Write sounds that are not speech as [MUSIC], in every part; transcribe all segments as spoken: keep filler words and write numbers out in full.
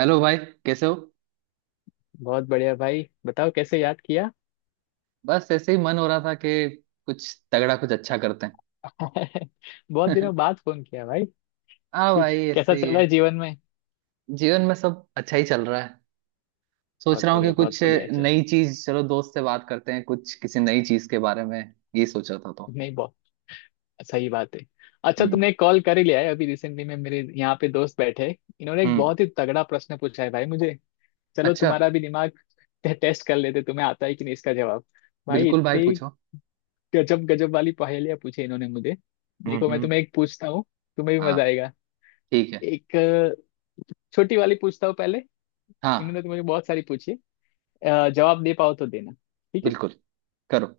Hello भाई। कैसे हो? बहुत बढ़िया भाई। बताओ कैसे याद किया? बस ऐसे ही मन हो रहा था कि कुछ तगड़ा, कुछ अच्छा करते हैं। [LAUGHS] बहुत दिनों [LAUGHS] बाद फोन किया भाई। हाँ कुछ भाई, ऐसे कैसा चल ही रहा है। है जीवन में? जीवन में सब अच्छा ही चल रहा है। सोच बहुत रहा हूँ कि बढ़िया कुछ बहुत बढ़िया। चल नई चीज, चलो दोस्त से बात करते हैं कुछ किसी नई चीज के बारे में, ये सोचा था तो। नहीं, बहुत सही बात है। अच्छा, हम्म। तुमने एक कॉल कर ही लिया है। अभी रिसेंटली में मेरे यहाँ पे दोस्त बैठे। इन्होंने एक हम्म। बहुत ही तगड़ा प्रश्न पूछा है भाई मुझे। चलो अच्छा। तुम्हारा भी दिमाग टे- टेस्ट कर लेते। तुम्हें आता है कि नहीं इसका जवाब? भाई बिल्कुल भाई, इतनी पूछो। गजब गजब वाली पहेलियां पूछी इन्होंने मुझे। हम्म। देखो मैं हम्म। तुम्हें एक पूछता हूँ, तुम्हें भी हाँ, मजा आएगा। ठीक है। एक अ, छोटी वाली पूछता हूँ पहले। हाँ, इन्होंने तो मुझे बहुत सारी पूछी है। अ, जवाब दे पाओ तो देना, ठीक है। बिल्कुल, करो।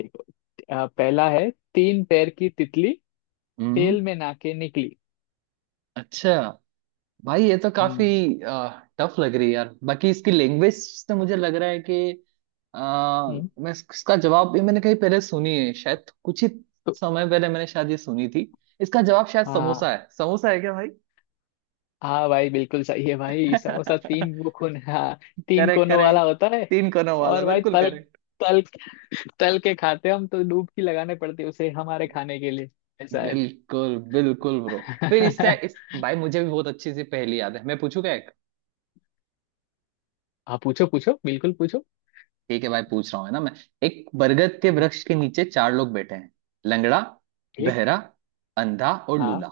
देखो, अ, पहला है— तीन पैर की तितली, हम्म। तेल में नाके निकली। अच्छा। भाई, ये तो काफी हम्म। टफ लग रही है यार। बाकी इसकी लैंग्वेज से मुझे लग रहा है कि अ, हम्म मैं इस- इसका जवाब भी मैंने कहीं पहले सुनी है, शायद कुछ ही तो समय पहले मैंने शायद ये सुनी थी। इसका जवाब शायद हाँ, समोसा है। समोसा है क्या भाई? हाँ भाई बिल्कुल सही है भाई। समोसा, तीन वो [LAUGHS] कोन, हाँ, तीन करेक्ट, कोनों वाला करेक्ट। होता है। तीन कोनों वाला, और भाई बिल्कुल तल करेक्ट। तल तल के खाते हम, तो डुबकी लगाने पड़ती है उसे हमारे खाने के लिए, ऐसा है। बिल्कुल, बिल्कुल ब्रो। फिर इससे इस [LAUGHS] भाई, मुझे भी बहुत अच्छी सी पहेली याद है, मैं पूछू क्या? हाँ पूछो पूछो बिल्कुल पूछो। ठीक है भाई, पूछ रहा हूँ है ना मैं। एक बरगद के वृक्ष के नीचे चार लोग बैठे हैं। लंगड़ा, एक, बहरा, अंधा और हाँ, लूला।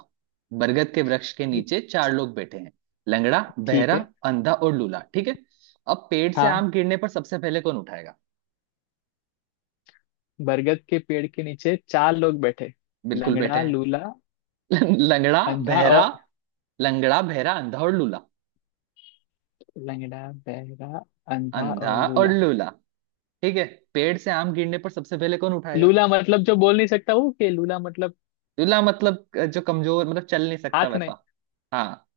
बरगद के वृक्ष के एक नीचे चार लोग बैठे हैं। लंगड़ा, ठीक बहरा, है। अंधा और लूला, ठीक है। अब पेड़ से हाँ, आम गिरने पर सबसे पहले कौन उठाएगा? बरगद के पेड़ के नीचे चार लोग बैठे— बिल्कुल, बैठे लंगड़ा, हैं। लूला, [LAUGHS] लंगड़ा, अंधा बहरा, और। लंगड़ा, बहरा, अंधा और लूला। लंगड़ा, बहरा, अंधा अंधा और और लूला। लूला, ठीक है। पेड़ से आम गिरने पर सबसे पहले कौन उठाएगा? लूला मतलब जो बोल नहीं सकता, वो के? लूला मतलब लूला मतलब जो कमजोर, मतलब चल नहीं सकता हाथ नहीं? वैसा। हाँ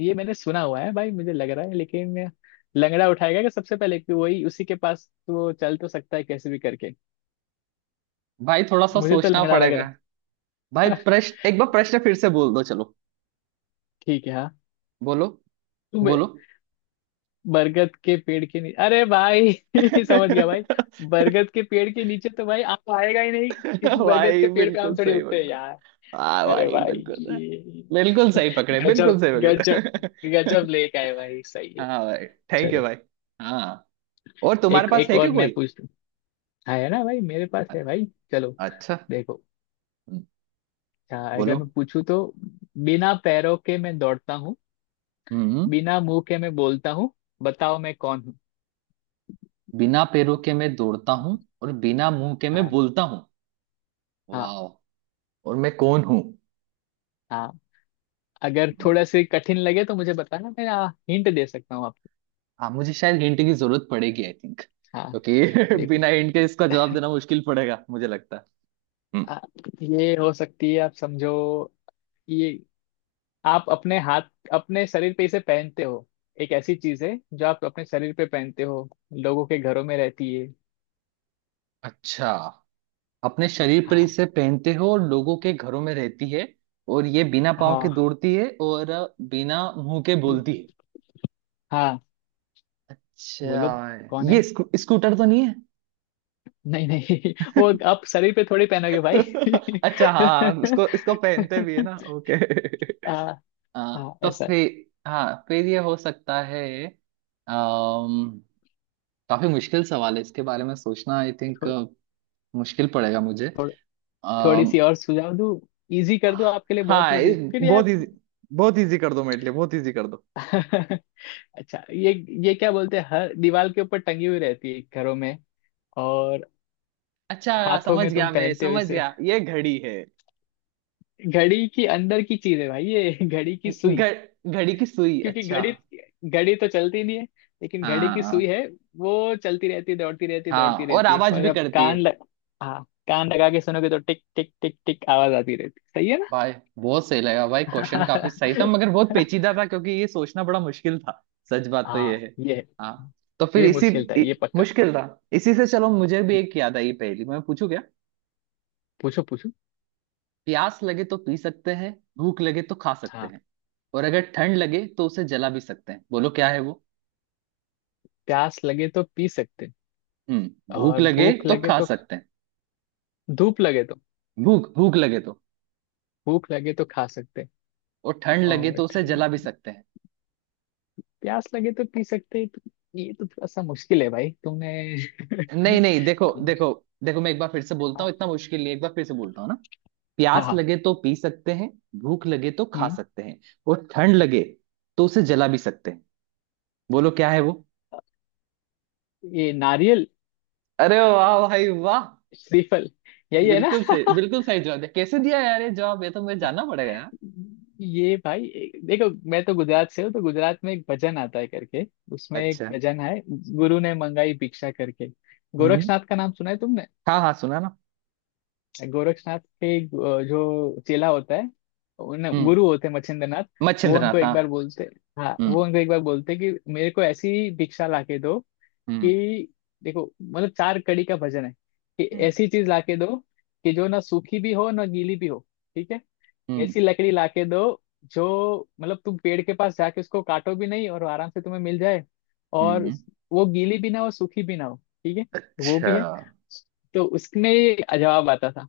ये मैंने सुना हुआ है भाई, मुझे लग रहा है, लेकिन लंगड़ा उठाएगा कि सबसे पहले, कि वही, उसी के पास तो चल तो सकता है कैसे भी करके। भाई, थोड़ा सा मुझे तो सोचना लंगड़ा लग पड़ेगा। रहा भाई, है। प्रश्न एक बार, प्रश्न फिर से बोल दो चलो। [LAUGHS] ठीक है, हाँ, बोलो। तुम। बोलो। बरगद के पेड़ के नीचे— अरे भाई [LAUGHS] समझ गया भाई। [LAUGHS] बरगद के पेड़ के नीचे तो भाई आम तो आएगा ही नहीं, क्योंकि बरगद भाई, के पेड़ पे आम बिल्कुल थोड़ी सही उगते हैं पकड़ा। यार। हाँ अरे भाई, भाई बिल्कुल सही। ये बिल्कुल सही पकड़े, बिल्कुल गजब सही गजब पकड़े। [LAUGHS] गजब लेके आए भाई, सही है। हाँ भाई, थैंक यू चलो भाई। हाँ, और तुम्हारे एक पास एक है और क्या मैं कोई? पूछ लूं। हाँ है ना भाई, मेरे पास है अरे, भाई। चलो, अच्छा। देखो। हम्म, हाँ, अगर बोलो। मैं पूछूं तो— बिना पैरों के मैं दौड़ता हूँ, हम्म। बिना मुंह के मैं बोलता हूँ, बताओ मैं कौन हूँ? बिना पैरों के मैं दौड़ता हूँ और बिना मुंह के मैं हाँ बोलता हूँ। हाँ। वाह, और मैं कौन हूँ? हाँ, अगर थोड़ा से कठिन लगे तो मुझे बताना, मैं हाँ, हिंट दे सकता हूँ आपको। हाँ, मुझे शायद हिंट की जरूरत पड़ेगी आई थिंक, हाँ, क्योंकि [LAUGHS] देखो बिना हिंट के इसका जवाब देना मुश्किल पड़ेगा मुझे लगता है। हम्म, आ, ये हो सकती है, आप समझो। ये आप अपने हाथ, अपने शरीर पे इसे पहनते हो। एक ऐसी चीज है जो आप अपने शरीर पे पहनते हो, लोगों के घरों में रहती है। अच्छा। अपने शरीर पर हाँ इसे पहनते हो, और लोगों के घरों में रहती है। और ये बिना पाँव के हाँ। दौड़ती है, और बिना मुंह के ये- बोलती है। हाँ बोलो, अच्छा, कौन है? ये स्कू, स्कूटर तो नहीं है? नहीं नहीं [LAUGHS] वो आप शरीर पे थोड़ी पहनोगे भाई। [LAUGHS] अच्छा, हाँ, उसको इसको [LAUGHS] पहनते भी है ना, ओके। आ, [LAUGHS] आ, हाँ तो ऐसा फिर, हाँ फिर ये हो सकता है। अम्म काफी मुश्किल सवाल है इसके बारे में सोचना आई थिंक। थो, मुश्किल पड़ेगा मुझे। थोड़, थोड़ी अम, सी और सुझाव दूं? इजी कर दूं आपके लिए, बहुत हाँ, इजी इस, फिर यार। बहुत इजी, बहुत इजी कर दो मेरे लिए, बहुत इजी कर दो। [LAUGHS] अच्छा, ये ये क्या बोलते हैं, हर दीवार के ऊपर टंगी हुई रहती है घरों में, और अच्छा, हाथों समझ में तुम गया, मैं पहनते हो समझ इसे। गया, ये घड़ी है। घड़ी की अंदर की चीज है भाई ये [LAUGHS] घड़ी की सुई। घ- घड़ी की सुई, क्योंकि अच्छा। घड़ी घड़ी तो चलती नहीं है, लेकिन घड़ी की सुई हाँ। है। वो चलती रहती है, दौड़ती रहती है हाँ, दौड़ती और रहती है, आवाज और भी जब करती है। कान लग— हाँ, कान लगा के सुनोगे तो टिक टिक टिक टिक आवाज आती रहती है। सही है ना? भाई, बहुत सही लगा भाई, क्वेश्चन काफी सही था, मगर बहुत पेचीदा था क्योंकि ये सोचना बड़ा मुश्किल था। [LAUGHS] सच बात तो ये हाँ, है। ये है। हाँ तो फिर ये इसी मुश्किल था, इ, ये पक्का। मुश्किल था। इसी से चलो, मुझे भी एक याद आई पहेली, मैं पूछू क्या? पूछो पूछो। प्यास लगे तो पी सकते हैं। भूख लगे तो खा सकते हाँ, हैं। और अगर ठंड लगे तो उसे जला भी सकते हैं। बोलो क्या है वो? प्यास लगे तो पी सकते हैं। हम्म, भूख और लगे भूख तो लगे खा तो— सकते हैं, धूप लगे तो— भूख भूख लगे तो, भूख लगे तो खा सकते हैं। और ठंड लगे और तो उसे ठंड— जला भी सकते हैं। प्यास लगे तो पी सकते हैं तो— ये तो थोड़ा सा मुश्किल है भाई, तुमने [LAUGHS] नहीं, नहीं, देखो, देखो, देखो, मैं एक बार फिर से बोलता हूँ, इतना मुश्किल नहीं है, एक बार फिर से बोलता हूँ ना। हाँ प्यास हाँ। लगे तो पी सकते हैं। भूख लगे तो खा हम्म, सकते हैं। और ठंड लगे तो उसे जला भी सकते हैं। बोलो क्या है वो? ये नारियल, अरे वाह भाई वाह। श्रीफल, यही है ना? बिल्कुल सही, [LAUGHS] बिल्कुल सही जवाब है। कैसे दिया यार ये जवाब, ये तो मुझे जानना पड़ेगा यार। ये भाई एक- देखो, मैं तो गुजरात से हूँ, तो गुजरात में एक भजन आता है करके, उसमें एक अच्छा। भजन है— गुरु ने मंगाई भिक्षा करके। हम्म। गोरक्षनाथ का नाम सुना है तुमने? हाँ, हाँ सुना ना। गोरक्षनाथ के अ, जो चेला होता है, उन्हें हम्म। गुरु होते हैं मच्छिंद्रनाथ। वो उनको मच्छिंद्रनाथ, एक हाँ। बार बोलते, हाँ, हम्म। वो उनको एक बार बोलते कि मेरे को ऐसी भिक्षा ला के दो हम्म। कि— देखो, मतलब चार कड़ी का भजन है— कि हम्म। ऐसी चीज लाके दो, कि जो ना सूखी भी हो, ना गीली भी हो, ठीक है? हम्म। ऐसी लकड़ी लाके दो जो— मतलब तुम पेड़ के पास जाके उसको काटो भी नहीं और आराम से तुम्हें मिल जाए, और हम्म। वो गीली भी ना हो, सूखी भी ना हो, ठीक है? वो भी अच्छा। है। तो उसमें ये जवाब आता था।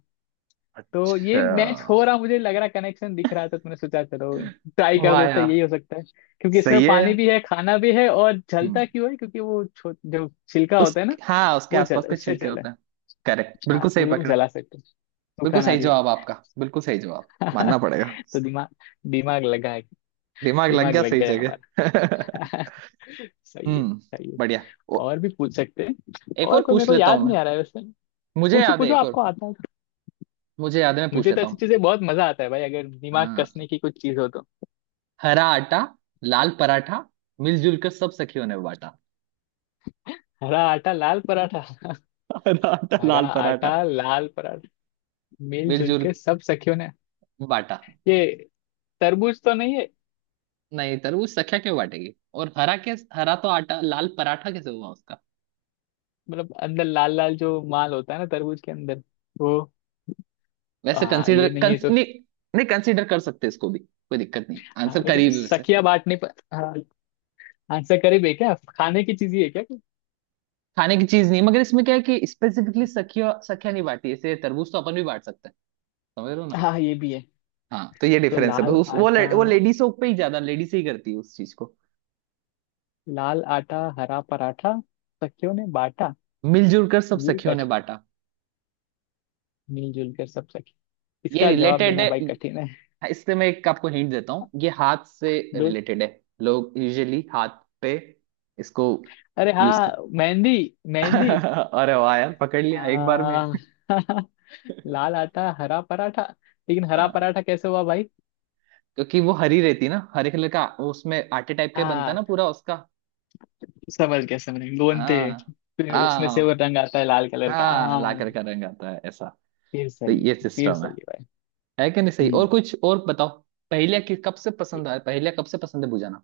तो ये अच्छा। मैच हो रहा, मुझे लग रहा, कनेक्शन दिख रहा था, तुमने सोचा चलो ट्राई कर वाह देता, यार, यही हो सकता है। क्योंकि इसमें सही है। पानी भी है, खाना भी है, और जलता हम्म, क्यों है क्योंकि वो छो- जो छिलका होता उस, है ना, हाँ, उसके वो जल आसपास के उससे छिलके जला। होते हैं। करेक्ट, हाँ बिल्कुल सही वो हम पकड़े। जला सकते हैं। बिल्कुल सूखा सही नारियल। जवाब आपका, बिल्कुल सही जवाब मानना [LAUGHS] पड़ेगा। तो दिमाग दिमाग लगा है। दिमाग लग दिमाग गया लग सही गया जगह। [LAUGHS] हमारा। [LAUGHS] सही है हम्म, सही बढ़िया। है। ओ, और भी पूछ सकते हैं, एक और और कोई मेरे पूछ को लेता याद हूँ मैं। नहीं आ रहा है वैसे। मुझे पूछो याद है पूछो एक आपको और। आता है तो। मुझे याद है, मैं पूछ मुझे तो लेता ऐसी हूँ। चीजें बहुत मजा आता है भाई, अगर दिमाग हाँ। कसने की कुछ चीज हो तो। हरा आटा, लाल पराठा, मिलजुल कर सब सखियों ने बांटा। हरा आटा लाल पराठा? हरा [LAUGHS] आटा, हरा लाल पराठा, आटा लाल पराठा, मिलजुल मिलजुल के सब सखियों ने— बांटा। ये तरबूज तो नहीं है? नहीं, तरबूज सखिया क्यों बांटेगी? और हरा के हरा तो आटा, लाल पराठा कैसे हुआ उसका? मतलब अंदर लाल लाल जो माल होता है ना तरबूज के अंदर, वो। वैसे आ, कंसीडर, ये नहीं है कंस, तो? नहीं। नहीं, कंसीडर कर सकते इसको भी, कोई दिक्कत नहीं, हाँ, आंसर लेकिन करीब है वैसे। सखिया बांटने पर, हाँ, आंसर करीब है? क्या खाने की चीज ही है क्या कोई? खाने की चीज नहीं, मगर इसमें क्या है कि स्पेसिफिकली सखिया, सखिया नहीं बांटी, ऐसे तरबूज तो अपन भी बांट सकते हैं। समझ रहे हो ना? हाँ ये भी है। हाँ, तो ये तो डिफरेंस है बस, लाल उस, वो ले, आटा, वो लेडीज पे ही ज्यादा, लेडीज ही करती है उस चीज को। लाल आटा हरा पराठा सखियों ने बांटा? मिलजुल कर सब ये सखियों ने कठ बांटा। मिलजुल कर सब सखी, ये इसका जवाब रिलेटेड देना है, भाई कठिन है। इससे मैं एक आपको हिंट देता हूँ। ये हाथ से दूध? रिलेटेड है। लोग यूजुअली हाथ पे इसको अरे यूज हाँ, कर। मेहंदी। मेहंदी। [LAUGHS] अरे वाह यार, पकड़ लिया एक बार में। हाँ [LAUGHS] लाल आटा हरा पराठा, लेकिन हरा हाँ। पराठा कैसे हुआ भाई? क्योंकि वो हरी रहती है ना, हरे कलर का वो, उसमें आटे टाइप का ही बनता है हाँ ना पूरा उसका। समझ गया समझ गया, गोंदते हैं, हाँ। फिर उसमें से वो हाँ। रंग आता है लाल कलर का, हाँ, हाँ। लाकर का रंग आता है ऐसा। फिर तो सही है, ये फिर सिस्टम है। सही है भाई। है कि नहीं सही? और हम्म। कुछ और बताओ। पहले कि कब से पसंद है, पहले कब से पसंद है बुझाना?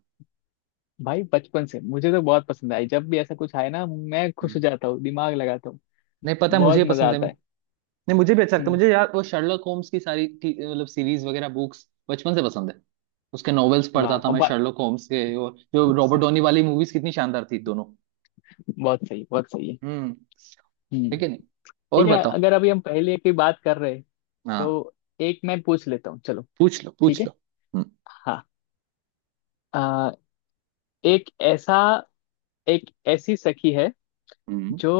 भाई बचपन से मुझे तो बहुत पसंद आई, जब भी ऐसा कुछ आए ना मैं खुश हो हम्म। जाता हूँ, दिमाग लगाता हूँ, नहीं पता मुझे बहुत ही मजा पसंद है। आता है। नहीं, मुझे भी अच्छा लगता है हम्म। मुझे यार। वो शर्लक होम्स की सारी टी- मतलब सीरीज वगैरह बुक्स बचपन से पसंद है। उसके नॉवेल्स वाह, पढ़ता था अब मैं बात शर्लक होम्स के, और जो रॉबर्ट सही, डॉनी वाली मूवीज कितनी शानदार थी दोनों। बहुत सही, बहुत सही है। हम्म। हम्म। ठीक है। नहीं, और ठीक है, बताओ। अगर अभी हम पहले की बात कर रहे हैं, हाँ, तो एक मैं पूछ लेता हूँ चलो। पूछ लो, ठीक पूछ है। लो। हम्म। हाँ, आ, एक ऐसा एक ऐसी सखी है, हम्म। जो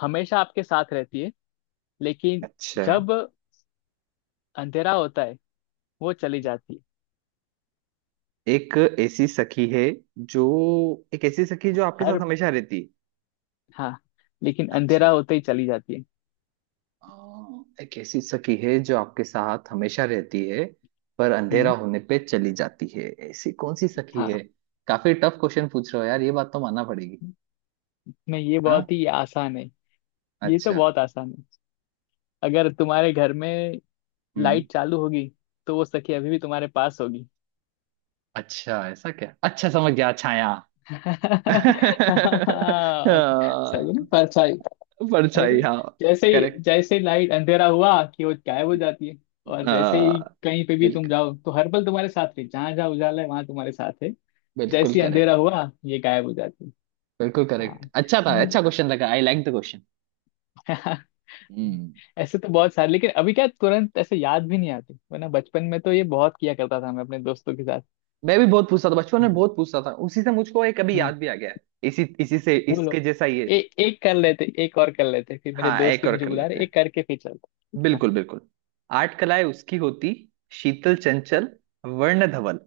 हमेशा आपके साथ रहती है, लेकिन अच्छा। जब अंधेरा होता है वो चली जाती है। एक ऐसी सखी है जो एक ऐसी सखी जो आपके हर— साथ हमेशा रहती है। हाँ, लेकिन अच्छा, अंधेरा होते ही चली जाती है। हाँ, एक ऐसी सखी है जो आपके साथ हमेशा रहती है, पर अंधेरा हम्म। होने पे चली जाती है। ऐसी कौन सी सखी हाँ, है? काफी टफ क्वेश्चन पूछ रहे हो यार, ये बात तो मानना पड़ेगी। नहीं ये हाँ। बहुत ही आसान है, ये तो अच्छा। बहुत आसान है। अगर तुम्हारे घर में हम्म। लाइट चालू होगी तो वो सखी अभी भी तुम्हारे पास होगी। अच्छा, ऐसा क्या? अच्छा, समझ गया, छाया। [LAUGHS] [LAUGHS] हाँ, सही ना, परछाई। परछाई, देखो, हाँ। जैसे ही करेक्ट। जैसे ही लाइट अंधेरा हुआ कि वो गायब हो जाती है। और जैसे ही हाँ, कहीं पे भी तुम बिल्कुल, जाओ, तो हर पल तुम्हारे साथ है, जहाँ जहाँ उजाला है वहां तुम्हारे साथ है। बिल्कुल जैसे ही अंधेरा करेक्ट। हुआ ये गायब हो जाती है। बिल्कुल हाँ करेक्ट, अच्छा था, अच्छा मुझे। क्वेश्चन लगा, आई लाइक द क्वेश्चन। [LAUGHS] हम्म। ऐसे तो बहुत सारे, लेकिन अभी क्या तुरंत ऐसे याद भी नहीं आते, वरना बचपन में तो ये बहुत किया करता था मैं अपने दोस्तों के साथ। मैं भी बहुत पूछता था बचपन में, बहुत पूछता था, उसी से मुझको एक अभी हम्म। याद भी आ गया है। इसी इसी से, इसके बोलो। जैसा ये। ए, एक कर लेते एक और कर लेते, फिर मेरे हाँ, दोस्त एक भी और मुझे कर बुला लेते रहे, हैं। एक करके फिर चलते हाँ। बिल्कुल, बिल्कुल। आठ कलाएं उसकी होती, शीतल चंचल, वर्ण धवल,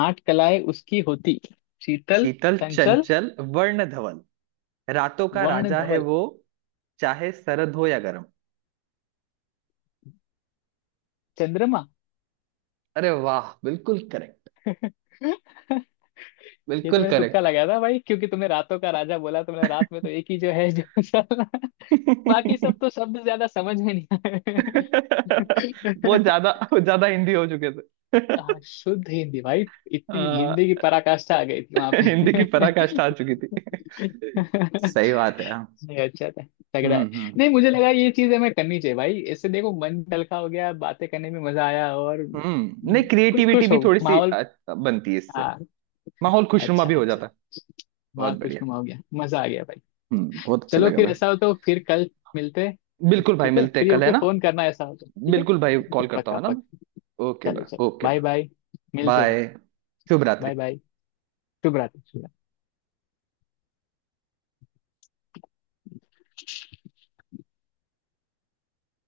आठ कलाएं उसकी होती, शीतल, शीतल चंचल, चंचल, वर्ण धवल, रातों का वर्ण राजा है धवल— वो, चाहे सरद हो या गर्म। चंद्रमा? अरे वाह, बिल्कुल करेक्ट। [LAUGHS] ये तो बिल्कुल मैंने तुक्का करेक्ट। लगाया था भाई, क्योंकि तुमने रातों का राजा बोला तो मैंने रात में तो एक ही जो है जो चल रहा है। [LAUGHS] बाकी सब तो शब्द ज्यादा समझ में नहीं आए। [LAUGHS] वो [LAUGHS] ज्यादा वो ज्यादा हिंदी हो चुके थे। हाँ, [LAUGHS] शुद्ध हिंदी भाई। इतनी अ, हिंदी की पराकाष्ठा आ गई थी वहां हिंदी की पे। पराकाष्ठा आ चुकी थी। [LAUGHS] सही नहीं बात है हाँ। अच्छा था, तगड़ा हम्म। है। हम्म। नहीं मुझे लगा ये चीज हमें करनी चाहिए भाई, इससे देखो मन हल्का हो गया, बातें करने में मजा आया, और हम्म। नहीं, खुश क्रिएटिविटी खुश भी हो थोड़ी सी माहौल। अ, बनती है इससे। हाँ। माहौल खुशनुमा अच्छा भी हो अच्छा। जाता है। बहुत माहौल बढ़िया। खुशनुमा हो गया, मजा आ गया भाई। हम्म, बहुत अच्छा चलो लगा फिर भाई। ऐसा हो तो फिर कल मिलते हैं। ठीक बिल्कुल भाई, ठीक है, मिलते हैं फ्री कल, है होके ना? फोन करना ऐसा हो तो, ठीक है। बिल्कुल भाई, कॉल करता हूँ, पक्का है ना? पक्का। ओके चलो भाई, चलो, ओके बाय ब्रो, बाय, मिलते हैं। बाय। शुभ बाय रात्रि। बाय, शुभ रात्रि।